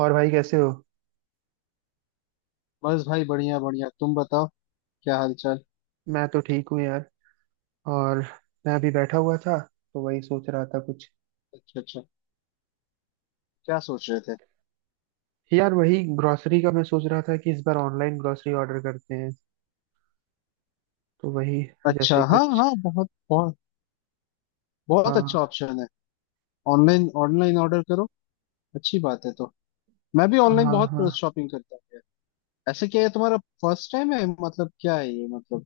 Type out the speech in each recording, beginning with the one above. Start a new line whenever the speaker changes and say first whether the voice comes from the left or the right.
right: और भाई कैसे हो?
left: बस भाई बढ़िया बढ़िया, तुम बताओ। क्या हाल चाल?
right: मैं तो ठीक हूँ यार। और, मैं अभी बैठा हुआ था तो वही सोच रहा था कुछ।
left: अच्छा अच्छा, क्या सोच रहे थे?
right: यार वही ग्रोसरी का मैं सोच रहा था कि इस बार ऑनलाइन ग्रोसरी ऑर्डर करते हैं, तो वही
left: अच्छा,
right: जैसे
left: हाँ
right: कुछ।
left: हाँ, बहुत बहुत बहुत अच्छा
right: हाँ
left: ऑप्शन है। ऑनलाइन ऑनलाइन ऑर्डर करो, अच्छी बात है। तो मैं भी ऑनलाइन
right: हाँ
left: बहुत
right: हाँ,
left: शॉपिंग करता हूँ यार। ऐसे क्या, ये तुम्हारा फर्स्ट टाइम है मतलब, क्या है ये मतलब?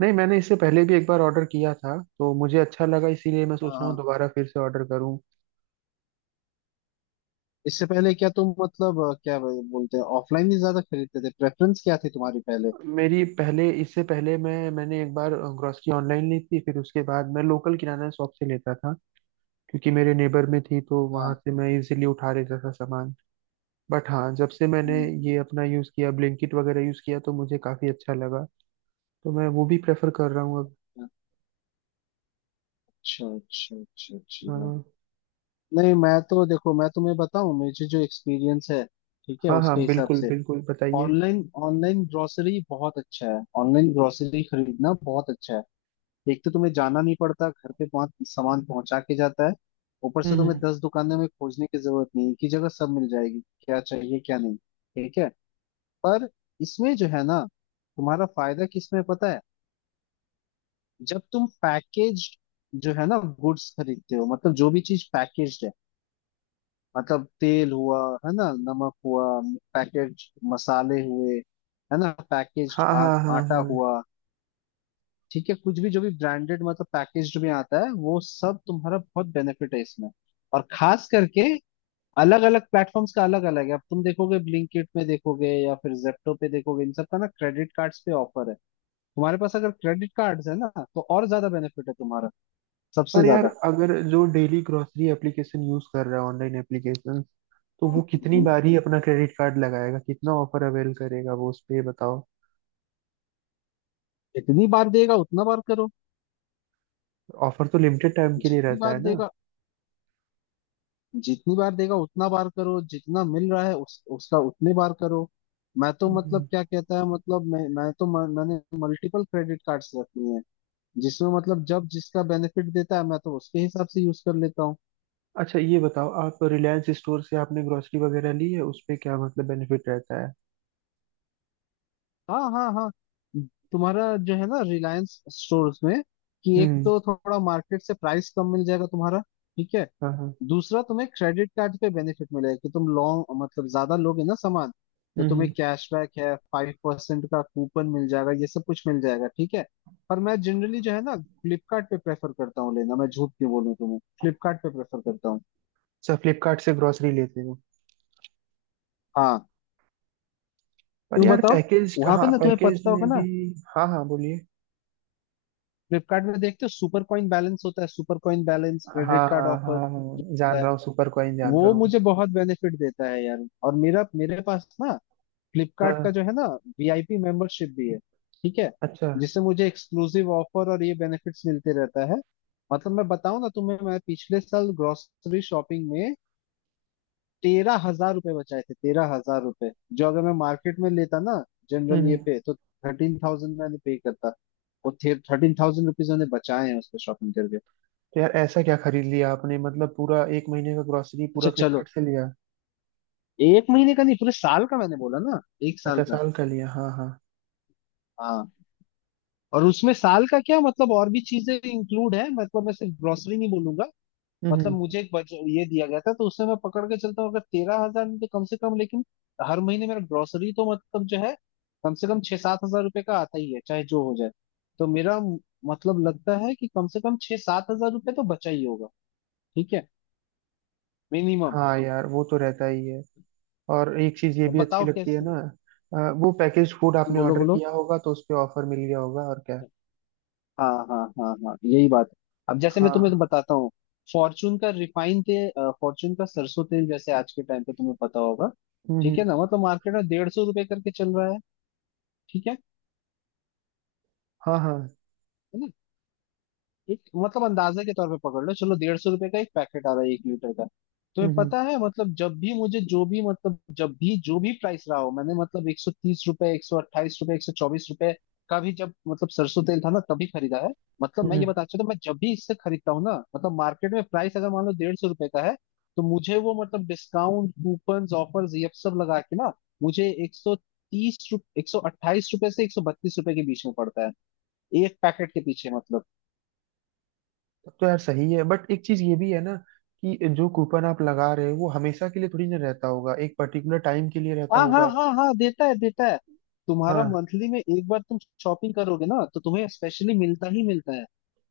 right: नहीं मैंने इससे पहले भी एक बार ऑर्डर किया था तो मुझे अच्छा लगा, इसीलिए मैं
left: हाँ
right: सोच रहा हूँ
left: हाँ,
right: दोबारा फिर से ऑर्डर करूँ।
left: इससे पहले क्या तुम मतलब क्या बोलते हैं, ऑफलाइन ही ज्यादा खरीदते थे? प्रेफरेंस क्या थी तुम्हारी पहले?
right: मेरी पहले, इससे पहले मैंने एक बार ग्रोसरी ऑनलाइन ली थी, फिर उसके बाद मैं लोकल किराना शॉप से लेता था क्योंकि मेरे नेबर में थी, तो वहां
left: हाँ
right: से मैं इजीली उठा लेता था सामान। बट हाँ, जब से मैंने
left: हम्म,
right: ये अपना यूज़ किया, ब्लिंकिट वगैरह यूज़ किया, तो मुझे काफ़ी अच्छा लगा, तो मैं वो भी प्रेफर कर रहा हूँ अब।
left: हाँ। अच्छा अच्छा अच्छा, अच्छी
right: अ,
left: बात। नहीं, मैं तो देखो, मैं तुम्हें बताऊं, मुझे जो एक्सपीरियंस है, ठीक है
right: हाँ हाँ
left: उसके हिसाब
right: बिल्कुल
left: से।
right: बिल्कुल बताइए।
left: ऑनलाइन, ऑनलाइन ग्रोसरी बहुत अच्छा है, ऑनलाइन ग्रोसरी खरीदना बहुत अच्छा है। एक तो तुम्हें जाना नहीं पड़ता, घर पे पाँच सामान पहुंचा के जाता है। ऊपर से
right: हम्म
left: तुम्हें
right: हम्म।
left: 10 दुकानों में खोजने की जरूरत नहीं, एक ही जगह सब मिल जाएगी, क्या चाहिए क्या नहीं, ठीक है। पर इसमें जो है ना, तुम्हारा फायदा किसमें है पता है? जब तुम पैकेज, जो है ना, गुड्स खरीदते हो, मतलब जो भी चीज पैकेज, मतलब तेल हुआ, है ना, नमक हुआ, पैकेट, मसाले हुए, है ना, पैकेज्ड,
right: हाँ हाँ हाँ
left: आटा
right: हाँ।
left: हुआ, ठीक है, कुछ भी जो भी ब्रांडेड मतलब पैकेज्ड में आता है, वो सब तुम्हारा बहुत बेनिफिट है इसमें। और खास करके अलग अलग प्लेटफॉर्म्स का अलग अलग है। अब तुम देखोगे, ब्लिंकिट में देखोगे या फिर जेप्टो पे देखोगे, इन सब का ना क्रेडिट कार्ड्स पे ऑफर है। तुम्हारे पास अगर क्रेडिट कार्ड्स है ना, तो और ज्यादा बेनिफिट है तुम्हारा, सबसे
right: पर यार
left: ज्यादा।
right: अगर जो डेली ग्रोसरी एप्लीकेशन यूज़ कर रहा है, ऑनलाइन एप्लीकेशन, तो वो कितनी
left: हम्म।
right: बार ही अपना क्रेडिट कार्ड लगाएगा, कितना ऑफर अवेल करेगा वो उस पे, ये बताओ।
left: जितनी बार देगा उतना बार करो,
right: ऑफर तो लिमिटेड टाइम के लिए
left: जितनी
right: रहता
left: बार
right: है ना?
left: देगा, जितनी बार देगा उतना बार करो, जितना मिल रहा है उस उसका उतने बार करो। मैं तो मतलब
right: हम्म।
left: क्या कहता है, मतलब मैं तो मैंने मल्टीपल क्रेडिट कार्ड्स रखी हैं, जिसमें मतलब जब जिसका बेनिफिट देता है, मैं तो उसके हिसाब से यूज कर लेता हूँ।
right: अच्छा ये बताओ, आप रिलायंस स्टोर से आपने ग्रोसरी वगैरह ली है, उस पे क्या मतलब बेनिफिट रहता है?
left: हाँ हाँ हाँ, तुम्हारा जो है ना रिलायंस स्टोर्स में, कि एक
right: हम्म।
left: तो थोड़ा मार्केट से प्राइस कम मिल जाएगा तुम्हारा, ठीक है।
right: हाँ हाँ।
left: दूसरा तुम्हें क्रेडिट कार्ड पे बेनिफिट मिलेगा, कि तुम लॉन्ग मतलब ज्यादा लोगे ना सामान, तो तुम्हें
right: हम्म।
left: कैशबैक है, 5% का कूपन मिल जाएगा, ये सब कुछ मिल जाएगा, ठीक है। पर मैं जनरली जो है ना फ्लिपकार्ट पे प्रेफर करता हूँ लेना। मैं झूठ क्यों बोलूँ तुम्हें, फ्लिपकार्ट पे प्रेफर करता हूँ।
right: अच्छा, फ्लिपकार्ट से ग्रोसरी लेते हो?
left: हाँ,
right: पर
left: क्यों
right: यार
left: बताओ,
right: पैकेज,
left: वहां पे
right: हाँ
left: ना तुम्हें
right: पैकेज
left: पता
right: में
left: होगा ना,
right: भी। हाँ हाँ बोलिए।
left: फ्लिपकार्ट में देखते हो सुपर कॉइन बैलेंस होता है। सुपर कॉइन बैलेंस, क्रेडिट
right: हाँ
left: कार्ड
right: हाँ
left: ऑफर
right: हाँ
left: जो
right: हाँ जान
left: होता है,
right: रहा हूँ, सुपर कॉइन जान रहा
left: वो
right: हूँ।
left: मुझे बहुत बेनिफिट देता है यार। और मेरा मेरे पास ना फ्लिपकार्ट
right: हाँ।
left: का जो है ना, वीआईपी मेंबरशिप भी है, ठीक है।
right: अच्छा।
left: जिससे मुझे एक्सक्लूसिव ऑफर और ये बेनिफिट्स मिलते रहता है। मतलब मैं बताऊं ना तुम्हें, मैं पिछले साल ग्रोसरी शॉपिंग में 13,000 रुपये बचाए थे, 13,000 रुपये। जो अगर मैं मार्केट में लेता ना,
right: हम्म
left: जनरल ये
right: हम्म।
left: पे तो 13,000 मैंने पे करता। वो 13,000 रुपीज मैंने बचाए हैं उसमें शॉपिंग करके।
right: तो यार ऐसा क्या खरीद लिया आपने? मतलब पूरा एक महीने का ग्रोसरी पूरा
left: अच्छा, चलो,
right: फ्लिपकार्ट से लिया?
left: एक महीने का नहीं, पूरे साल का, मैंने बोला ना, एक साल
right: अच्छा
left: का।
right: साल का लिया, हाँ हाँ।
left: हाँ, और उसमें साल का क्या मतलब, और भी चीजें इंक्लूड है, मतलब मैं सिर्फ ग्रोसरी नहीं बोलूंगा।
right: हम्म
left: मतलब
right: हम्म।
left: मुझे एक ये दिया गया था, तो उससे मैं पकड़ के चलता हूँ। अगर 13,000 में तो कम से कम, लेकिन हर महीने मेरा ग्रोसरी तो मतलब जो है कम से कम 6-7 हजार रुपये का आता ही है, चाहे जो हो जाए। तो मतलब लगता है कि कम से कम छह सात हजार रुपये तो बचा ही होगा, ठीक है, मिनिमम।
right: हाँ यार वो तो रहता ही है। और एक चीज ये भी अच्छी
left: बताओ
right: लगती है
left: कैसे?
right: ना। वो पैकेज फूड आपने
left: बोलो
right: ऑर्डर
left: बोलो,
right: किया होगा तो उस पे ऑफर मिल गया होगा और क्या।
left: हाँ हाँ हाँ हाँ, यही बात है। अब जैसे मैं तुम्हें
right: हाँ।
left: बताता हूँ, फॉर्चून का रिफाइंड तेल, फॉर्चून का सरसों तेल, जैसे आज के टाइम पे तुम्हें पता होगा,
right: हम्म हम्म।
left: ठीक है ना, मतलब मार्केट में 150 रुपए करके चल रहा है, ठीक है
right: हाँ हाँ।
left: है। एक मतलब अंदाजे के तौर पे पकड़ लो, चलो 150 रुपए का एक पैकेट आ रहा है 1 लीटर का। तुम्हें
right: हम्म।
left: पता है, मतलब जब भी मुझे जो भी, मतलब जब भी जो भी प्राइस रहा हो, मैंने मतलब 130 रुपए, 128 रुपए, 124 रुपए का भी जब मतलब सरसों तेल था ना, तभी खरीदा है। मतलब मैं ये
right: हम्म।
left: बताना चाहता हूँ, मैं जब भी इससे खरीदता हूँ ना, मतलब मार्केट में प्राइस अगर मान लो 150 रुपए का है, तो मुझे वो, मतलब डिस्काउंट, कूपन, ऑफर्स ये सब लगा के ना, मुझे 130, 128 रुपए से 132 रुपए के बीच में पड़ता है, एक पैकेट के पीछे मतलब।
right: तब तो यार सही है, बट एक चीज ये भी है ना कि जो कूपन आप लगा रहे हो वो हमेशा के लिए थोड़ी ना रहता होगा, एक पर्टिकुलर टाइम के लिए रहता
left: हाँ हाँ
right: होगा।
left: हाँ हाँ, देता है देता है, तुम्हारा
right: हाँ।
left: मंथली में एक बार तुम शॉपिंग करोगे ना, तो तुम्हें स्पेशली मिलता ही मिलता है।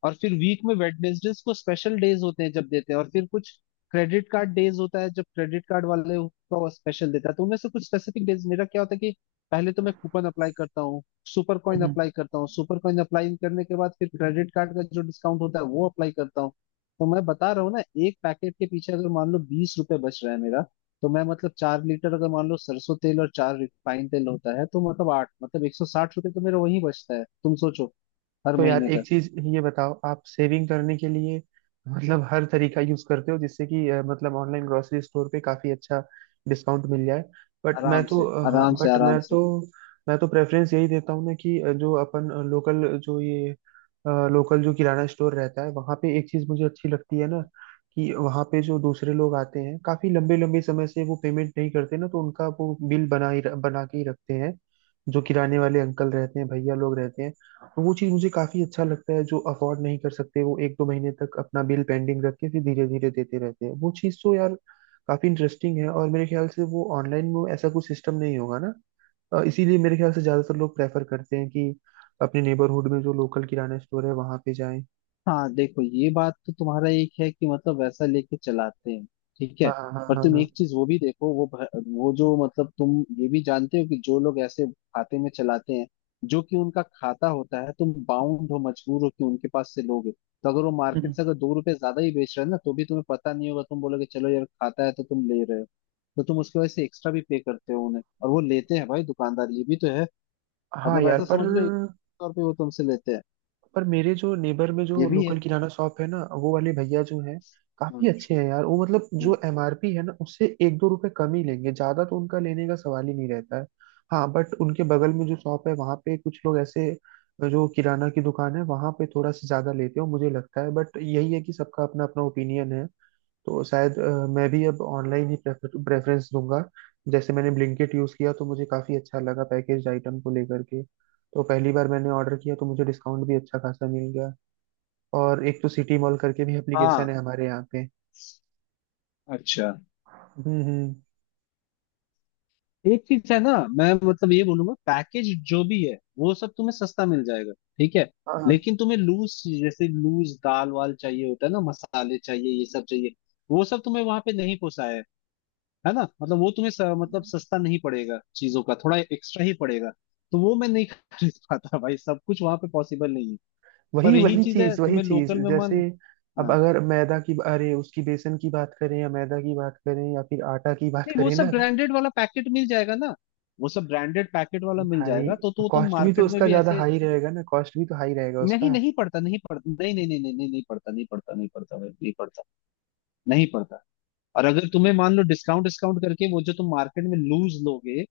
left: और फिर वीक में वेडनेसडेज को स्पेशल डेज होते हैं जब देते हैं, और फिर कुछ क्रेडिट कार्ड डेज होता है जब क्रेडिट कार्ड वाले का स्पेशल देता है, तो उनमें से कुछ स्पेसिफिक डेज मेरा क्या होता है कि पहले तो मैं कूपन अप्लाई करता हूँ, सुपर कॉइन
right: हम्म।
left: अप्लाई करता हूँ, सुपर कॉइन अप्लाई करने के बाद फिर क्रेडिट कार्ड का जो डिस्काउंट होता है वो अप्लाई करता हूँ। तो मैं बता रहा हूँ ना, एक पैकेट के पीछे अगर मान लो 20 रुपए बच रहा है मेरा, तो मैं मतलब 4 लीटर अगर मान लो सरसों तेल और चार रिफाइंड तेल होता है, तो मतलब आठ मतलब 160 रुपये तो मेरा वहीं बचता है तुम सोचो, हर
right: तो यार
left: महीने का।
right: एक चीज ये बताओ, आप सेविंग करने के लिए मतलब हर तरीका यूज करते हो जिससे कि मतलब ऑनलाइन ग्रोसरी स्टोर पे काफी अच्छा डिस्काउंट मिल जाए। बट मैं
left: आराम
right: तो,
left: से
right: हाँ
left: आराम से
right: बट
left: आराम
right: मैं
left: से।
right: तो मैं तो प्रेफरेंस यही देता हूँ ना कि जो अपन लोकल, जो ये लोकल जो किराना स्टोर रहता है वहाँ पे एक चीज मुझे अच्छी लगती है ना, कि वहाँ पे जो दूसरे लोग आते हैं काफी लंबे लंबे समय से वो पेमेंट नहीं करते ना, तो उनका वो बिल बना ही बना के ही रखते हैं जो किराने वाले अंकल रहते हैं, भैया लोग रहते हैं। तो वो चीज मुझे काफी अच्छा लगता है, जो अफोर्ड नहीं कर सकते वो एक दो महीने तक अपना बिल पेंडिंग रख के फिर धीरे धीरे देते रहते हैं। वो चीज तो यार काफी इंटरेस्टिंग है, और मेरे ख्याल से वो ऑनलाइन में ऐसा कुछ सिस्टम नहीं होगा ना। इसीलिए मेरे ख्याल से ज्यादातर लोग प्रेफर करते हैं कि अपने नेबरहुड में जो लोकल किराना स्टोर है वहां पे जाएं।
left: हाँ देखो, ये बात तो तुम्हारा एक है कि मतलब वैसा लेके चलाते हैं, ठीक है।
right: हाँ हाँ हाँ
left: पर
right: हाँ
left: तुम
right: हाँ।
left: एक चीज वो भी देखो, वो जो मतलब तुम ये भी जानते हो कि जो लोग ऐसे खाते में चलाते हैं जो कि उनका खाता होता है, तुम बाउंड हो, मजबूर हो कि उनके पास से लोगे, तो अगर वो
right: हम्म।
left: मार्केट से अगर 2 रुपए ज्यादा ही बेच रहा है ना, तो भी तुम्हें पता नहीं होगा, तुम बोलोगे चलो यार खाता है तो तुम ले रहे हो। तो तुम उसकी वजह से एक्स्ट्रा भी पे करते हो उन्हें, और वो लेते हैं भाई दुकानदार, ये भी तो है।
right: हाँ
left: मतलब
right: यार,
left: ऐसा समझ लो, एक तौर पे वो तुमसे लेते हैं,
right: पर मेरे जो नेबर में
left: ये
right: जो
left: भी
right: लोकल
left: है।
right: किराना शॉप है ना, वो वाले भैया जो हैं काफी
left: हम्म
right: अच्छे हैं यार, वो मतलब जो
left: हम्म।
right: एमआरपी है ना उससे एक दो रुपए कम ही लेंगे, ज्यादा तो उनका लेने का सवाल ही नहीं रहता है। हाँ बट उनके बगल में जो शॉप है वहाँ पे कुछ लोग ऐसे, जो किराना की दुकान है वहाँ पे थोड़ा सा ज्यादा लेते हो मुझे लगता है। बट यही है कि सबका अपना अपना ओपिनियन है, तो शायद मैं भी अब ऑनलाइन ही प्रेफरेंस दूंगा। जैसे मैंने ब्लिंकिट यूज़ किया तो मुझे काफ़ी अच्छा लगा पैकेज आइटम को लेकर के, तो पहली बार मैंने ऑर्डर किया तो मुझे डिस्काउंट भी अच्छा खासा मिल गया। और एक तो सिटी मॉल करके भी एप्लीकेशन
left: हाँ
right: है हमारे यहाँ पे।
left: अच्छा,
right: हम्म।
left: एक चीज है ना, मैं मतलब ये बोलूंगा पैकेज जो भी है वो सब तुम्हें सस्ता मिल जाएगा, ठीक है।
right: हाँ हाँ।
left: लेकिन तुम्हें लूज, जैसे लूज दाल वाल चाहिए होता है ना, मसाले चाहिए, ये सब चाहिए, वो सब तुम्हें वहां पे नहीं पोसाया है ना, मतलब वो तुम्हें मतलब सस्ता नहीं पड़ेगा, चीजों का थोड़ा एक्स्ट्रा ही पड़ेगा। तो वो मैं नहीं खरीद पाता भाई, सब कुछ वहां पे पॉसिबल नहीं है। पर
right: वही
left: यही चीज है
right: वही
left: तुम्हें
right: चीज़
left: लोकल में मन,
right: जैसे, अब
left: हाँ,
right: अगर मैदा की, अरे उसकी बेसन की बात करें या मैदा की बात करें या फिर आटा की बात
left: नहीं वो
right: करें
left: सब
right: ना
left: ब्रांडेड वाला पैकेट मिल जाएगा ना। वो सब ब्रांडेड पैकेट वाला मिल
right: भाई,
left: जाएगा,
right: तो
left: तो तुम
right: कॉस्ट भी तो
left: मार्केट में
right: उसका
left: भी
right: ज़्यादा
left: ऐसे,
right: हाई रहेगा ना, कॉस्ट भी तो हाई रहेगा
left: नहीं
right: उसका।
left: नहीं पढ़ता, नहीं पढ़ता, नहीं नहीं नहीं नहीं नहीं नहीं पढ़ता, नहीं पढ़ता, नहीं पढ़ता भाई नहीं पढ़ता, नहीं पढ़ता। और अगर तुम्हें मान लो डिस्काउंट डिस्काउंट करके वो जो तुम मार्केट में लूज लोगे,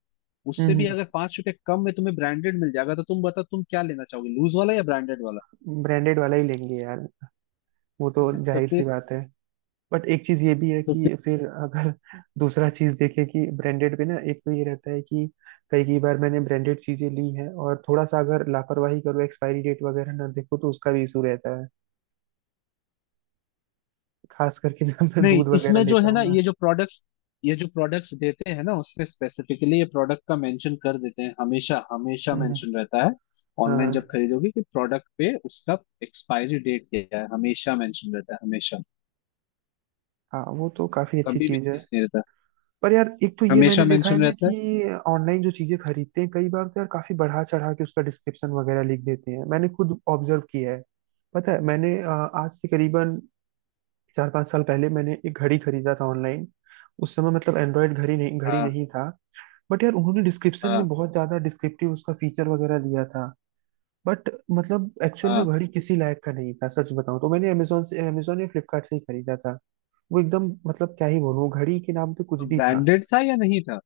left: उससे
right: हम्म
left: भी
right: हम्म।
left: अगर 5 रुपए कम में तुम्हें ब्रांडेड मिल जाएगा, तो तुम बताओ तुम क्या लेना चाहोगे, लूज वाला या ब्रांडेड वाला?
right: ब्रांडेड वाला ही लेंगे यार, वो तो
left: तो
right: जाहिर सी
left: फिर
right: बात है। बट एक चीज ये भी है
left: तो फिर
right: कि फिर अगर दूसरा चीज देखें कि ब्रांडेड पे ना एक तो ये रहता है कि कई कई बार मैंने ब्रांडेड चीजें ली हैं और थोड़ा सा अगर लापरवाही करो, एक्सपायरी डेट वगैरह ना देखो तो उसका भी इशू रहता है, खास करके जब मैं
left: नहीं,
right: दूध वगैरह
left: इसमें जो
right: लेता
left: है ना,
right: हूँ ना।
left: ये जो प्रोडक्ट्स देते हैं ना, उसमें स्पेसिफिकली ये प्रोडक्ट का मेंशन कर देते हैं, हमेशा हमेशा
right: हम्म,
left: मेंशन रहता है।
right: हाँ
left: ऑनलाइन जब खरीदोगे कि प्रोडक्ट पे उसका एक्सपायरी डेट क्या है, हमेशा मेंशन रहता है, हमेशा।
right: हाँ वो तो काफी अच्छी
left: कभी भी
right: चीज है।
left: चीज नहीं रहता,
right: पर यार एक तो ये मैंने
left: हमेशा
right: देखा है
left: मेंशन
right: ना
left: रहता है।
right: कि ऑनलाइन जो चीजें खरीदते हैं, कई बार तो यार काफी बढ़ा चढ़ा के उसका डिस्क्रिप्शन वगैरह लिख देते हैं, मैंने खुद ऑब्जर्व किया है। पता है, मैंने आज से करीबन 4 5 साल पहले मैंने एक घड़ी खरीदा था ऑनलाइन। उस समय मतलब एंड्रॉयड घड़ी नहीं घड़ी
left: हाँ
right: नहीं था। बट यार उन्होंने डिस्क्रिप्शन में
left: हाँ
right: बहुत ज्यादा डिस्क्रिप्टिव उसका फीचर वगैरह दिया था। बट मतलब एक्चुअल में
left: हाँ,
right: घड़ी किसी लायक का नहीं था, सच बताऊं तो मैंने अमेजोन या फ्लिपकार्ट से ही खरीदा था। वो एकदम, मतलब क्या ही बोलूं, घड़ी के नाम पे कुछ
left: तो
right: भी था।
left: ब्रांडेड था या नहीं था,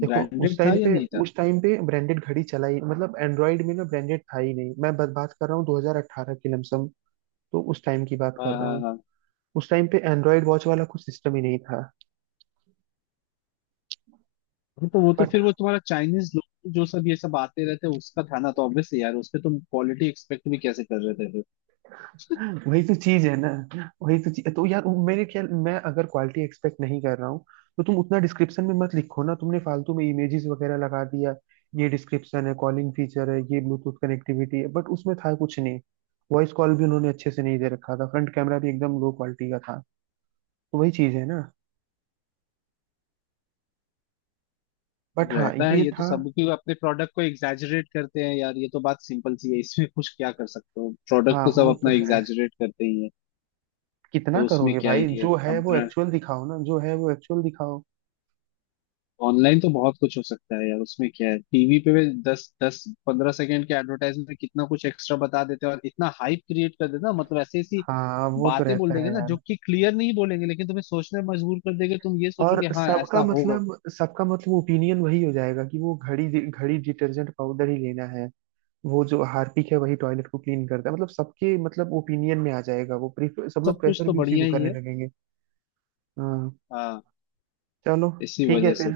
right: देखो उस
left: ब्रांडेड था
right: टाइम
left: या
right: पे
left: नहीं था?
right: उस टाइम पे ब्रांडेड घड़ी चला ही, मतलब एंड्रॉयड में ना ब्रांडेड था ही नहीं, मैं बस बात कर रहा हूँ 2018 की लमसम। तो उस टाइम की बात कर
left: हाँ
right: रहा
left: हाँ
right: हूँ,
left: हाँ
right: उस टाइम पे एंड्रॉयड वॉच वाला कुछ सिस्टम ही नहीं था।
left: हाँ, तो वो तो
right: बट
left: फिर वो तुम्हारा चाइनीज लोग जो सब ये सब आते रहते हैं उसका था ना, तो ऑब्वियसली यार, उस पे तुम क्वालिटी एक्सपेक्ट भी कैसे कर रहे थे फिर?
right: वही तो चीज है ना, वही तो चीज, तो यार मेरे ख्याल, मैं अगर क्वालिटी एक्सपेक्ट नहीं कर रहा हूँ तो तुम उतना डिस्क्रिप्शन में मत लिखो ना, तुमने फालतू में इमेजेस वगैरह लगा दिया, ये डिस्क्रिप्शन है, कॉलिंग फीचर है, ये ब्लूटूथ कनेक्टिविटी है, बट उसमें था कुछ नहीं। वॉइस कॉल भी उन्होंने अच्छे से नहीं दे रखा था, फ्रंट कैमरा भी एकदम लो क्वालिटी का था। तो वही चीज है ना। बट
left: तो
right: हाँ
left: रहता है
right: ये
left: ये तो
right: था।
left: सब, क्यों अपने प्रोडक्ट को एग्जैजरेट करते हैं यार, ये तो बात सिंपल सी है, इसमें कुछ क्या कर सकते हो? प्रोडक्ट
right: हाँ
left: तो सब
right: वो तो
left: अपना
right: है,
left: एग्जैजरेट करते ही है।
right: कितना
left: तो उसमें
right: करोगे
left: क्या
right: भाई,
left: ही है
right: जो है
left: अब,
right: वो एक्चुअल दिखाओ ना, जो है वो एक्चुअल दिखाओ।
left: ऑनलाइन तो बहुत कुछ हो सकता है यार, उसमें क्या है, टीवी पे भी दस दस पंद्रह सेकंड के एडवर्टाइजमेंट में कितना कुछ एक्स्ट्रा बता देते हैं और इतना हाइप क्रिएट कर देते हैं ना, मतलब ऐसी ऐसी
right: हाँ वो तो
left: बातें बोल
right: रहता
left: देंगे
right: है
left: ना जो
right: यार।
left: कि क्लियर नहीं बोलेंगे लेकिन तुम्हें सोचने पर मजबूर कर देंगे, तुम ये सोचो
right: और
left: कि हाँ
right: सबका
left: ऐसा होगा।
right: मतलब, सबका मतलब ओपिनियन वही हो जाएगा कि वो घड़ी घड़ी डिटर्जेंट पाउडर ही लेना है, वो जो हार्पिक है वही टॉयलेट को क्लीन करता है, मतलब सबके मतलब ओपिनियन में आ जाएगा, वो प्रेफर सब लोग
left: सब कुछ
right: प्रेफर
left: तो
right: भी उसी को
left: बढ़िया ही
right: करने
left: है।
right: लगेंगे। हाँ।
left: हाँ,
right: चलो
left: इसी
right: ठीक है
left: वजह से।
right: फिर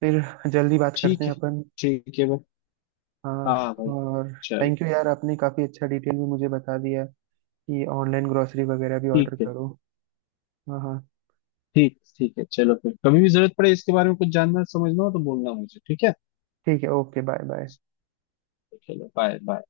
right: फिर जल्दी बात करते
left: ठीक
right: हैं
left: है,
right: अपन।
left: ठीक है भाई।
right: हाँ।
left: हाँ भाई,
right: और
left: चलो,
right: थैंक यू यार, आपने काफी अच्छा डिटेल में मुझे बता दिया कि ऑनलाइन ग्रोसरी वगैरह भी
left: ठीक
right: ऑर्डर
left: है।
right: करो। हाँ हाँ
left: ठीक ठीक है, चलो फिर, कभी भी जरूरत पड़े इसके बारे में कुछ जानना समझना हो तो बोलना मुझे, ठीक है।
right: ठीक है, ओके बाय बाय।
left: चलो बाय बाय।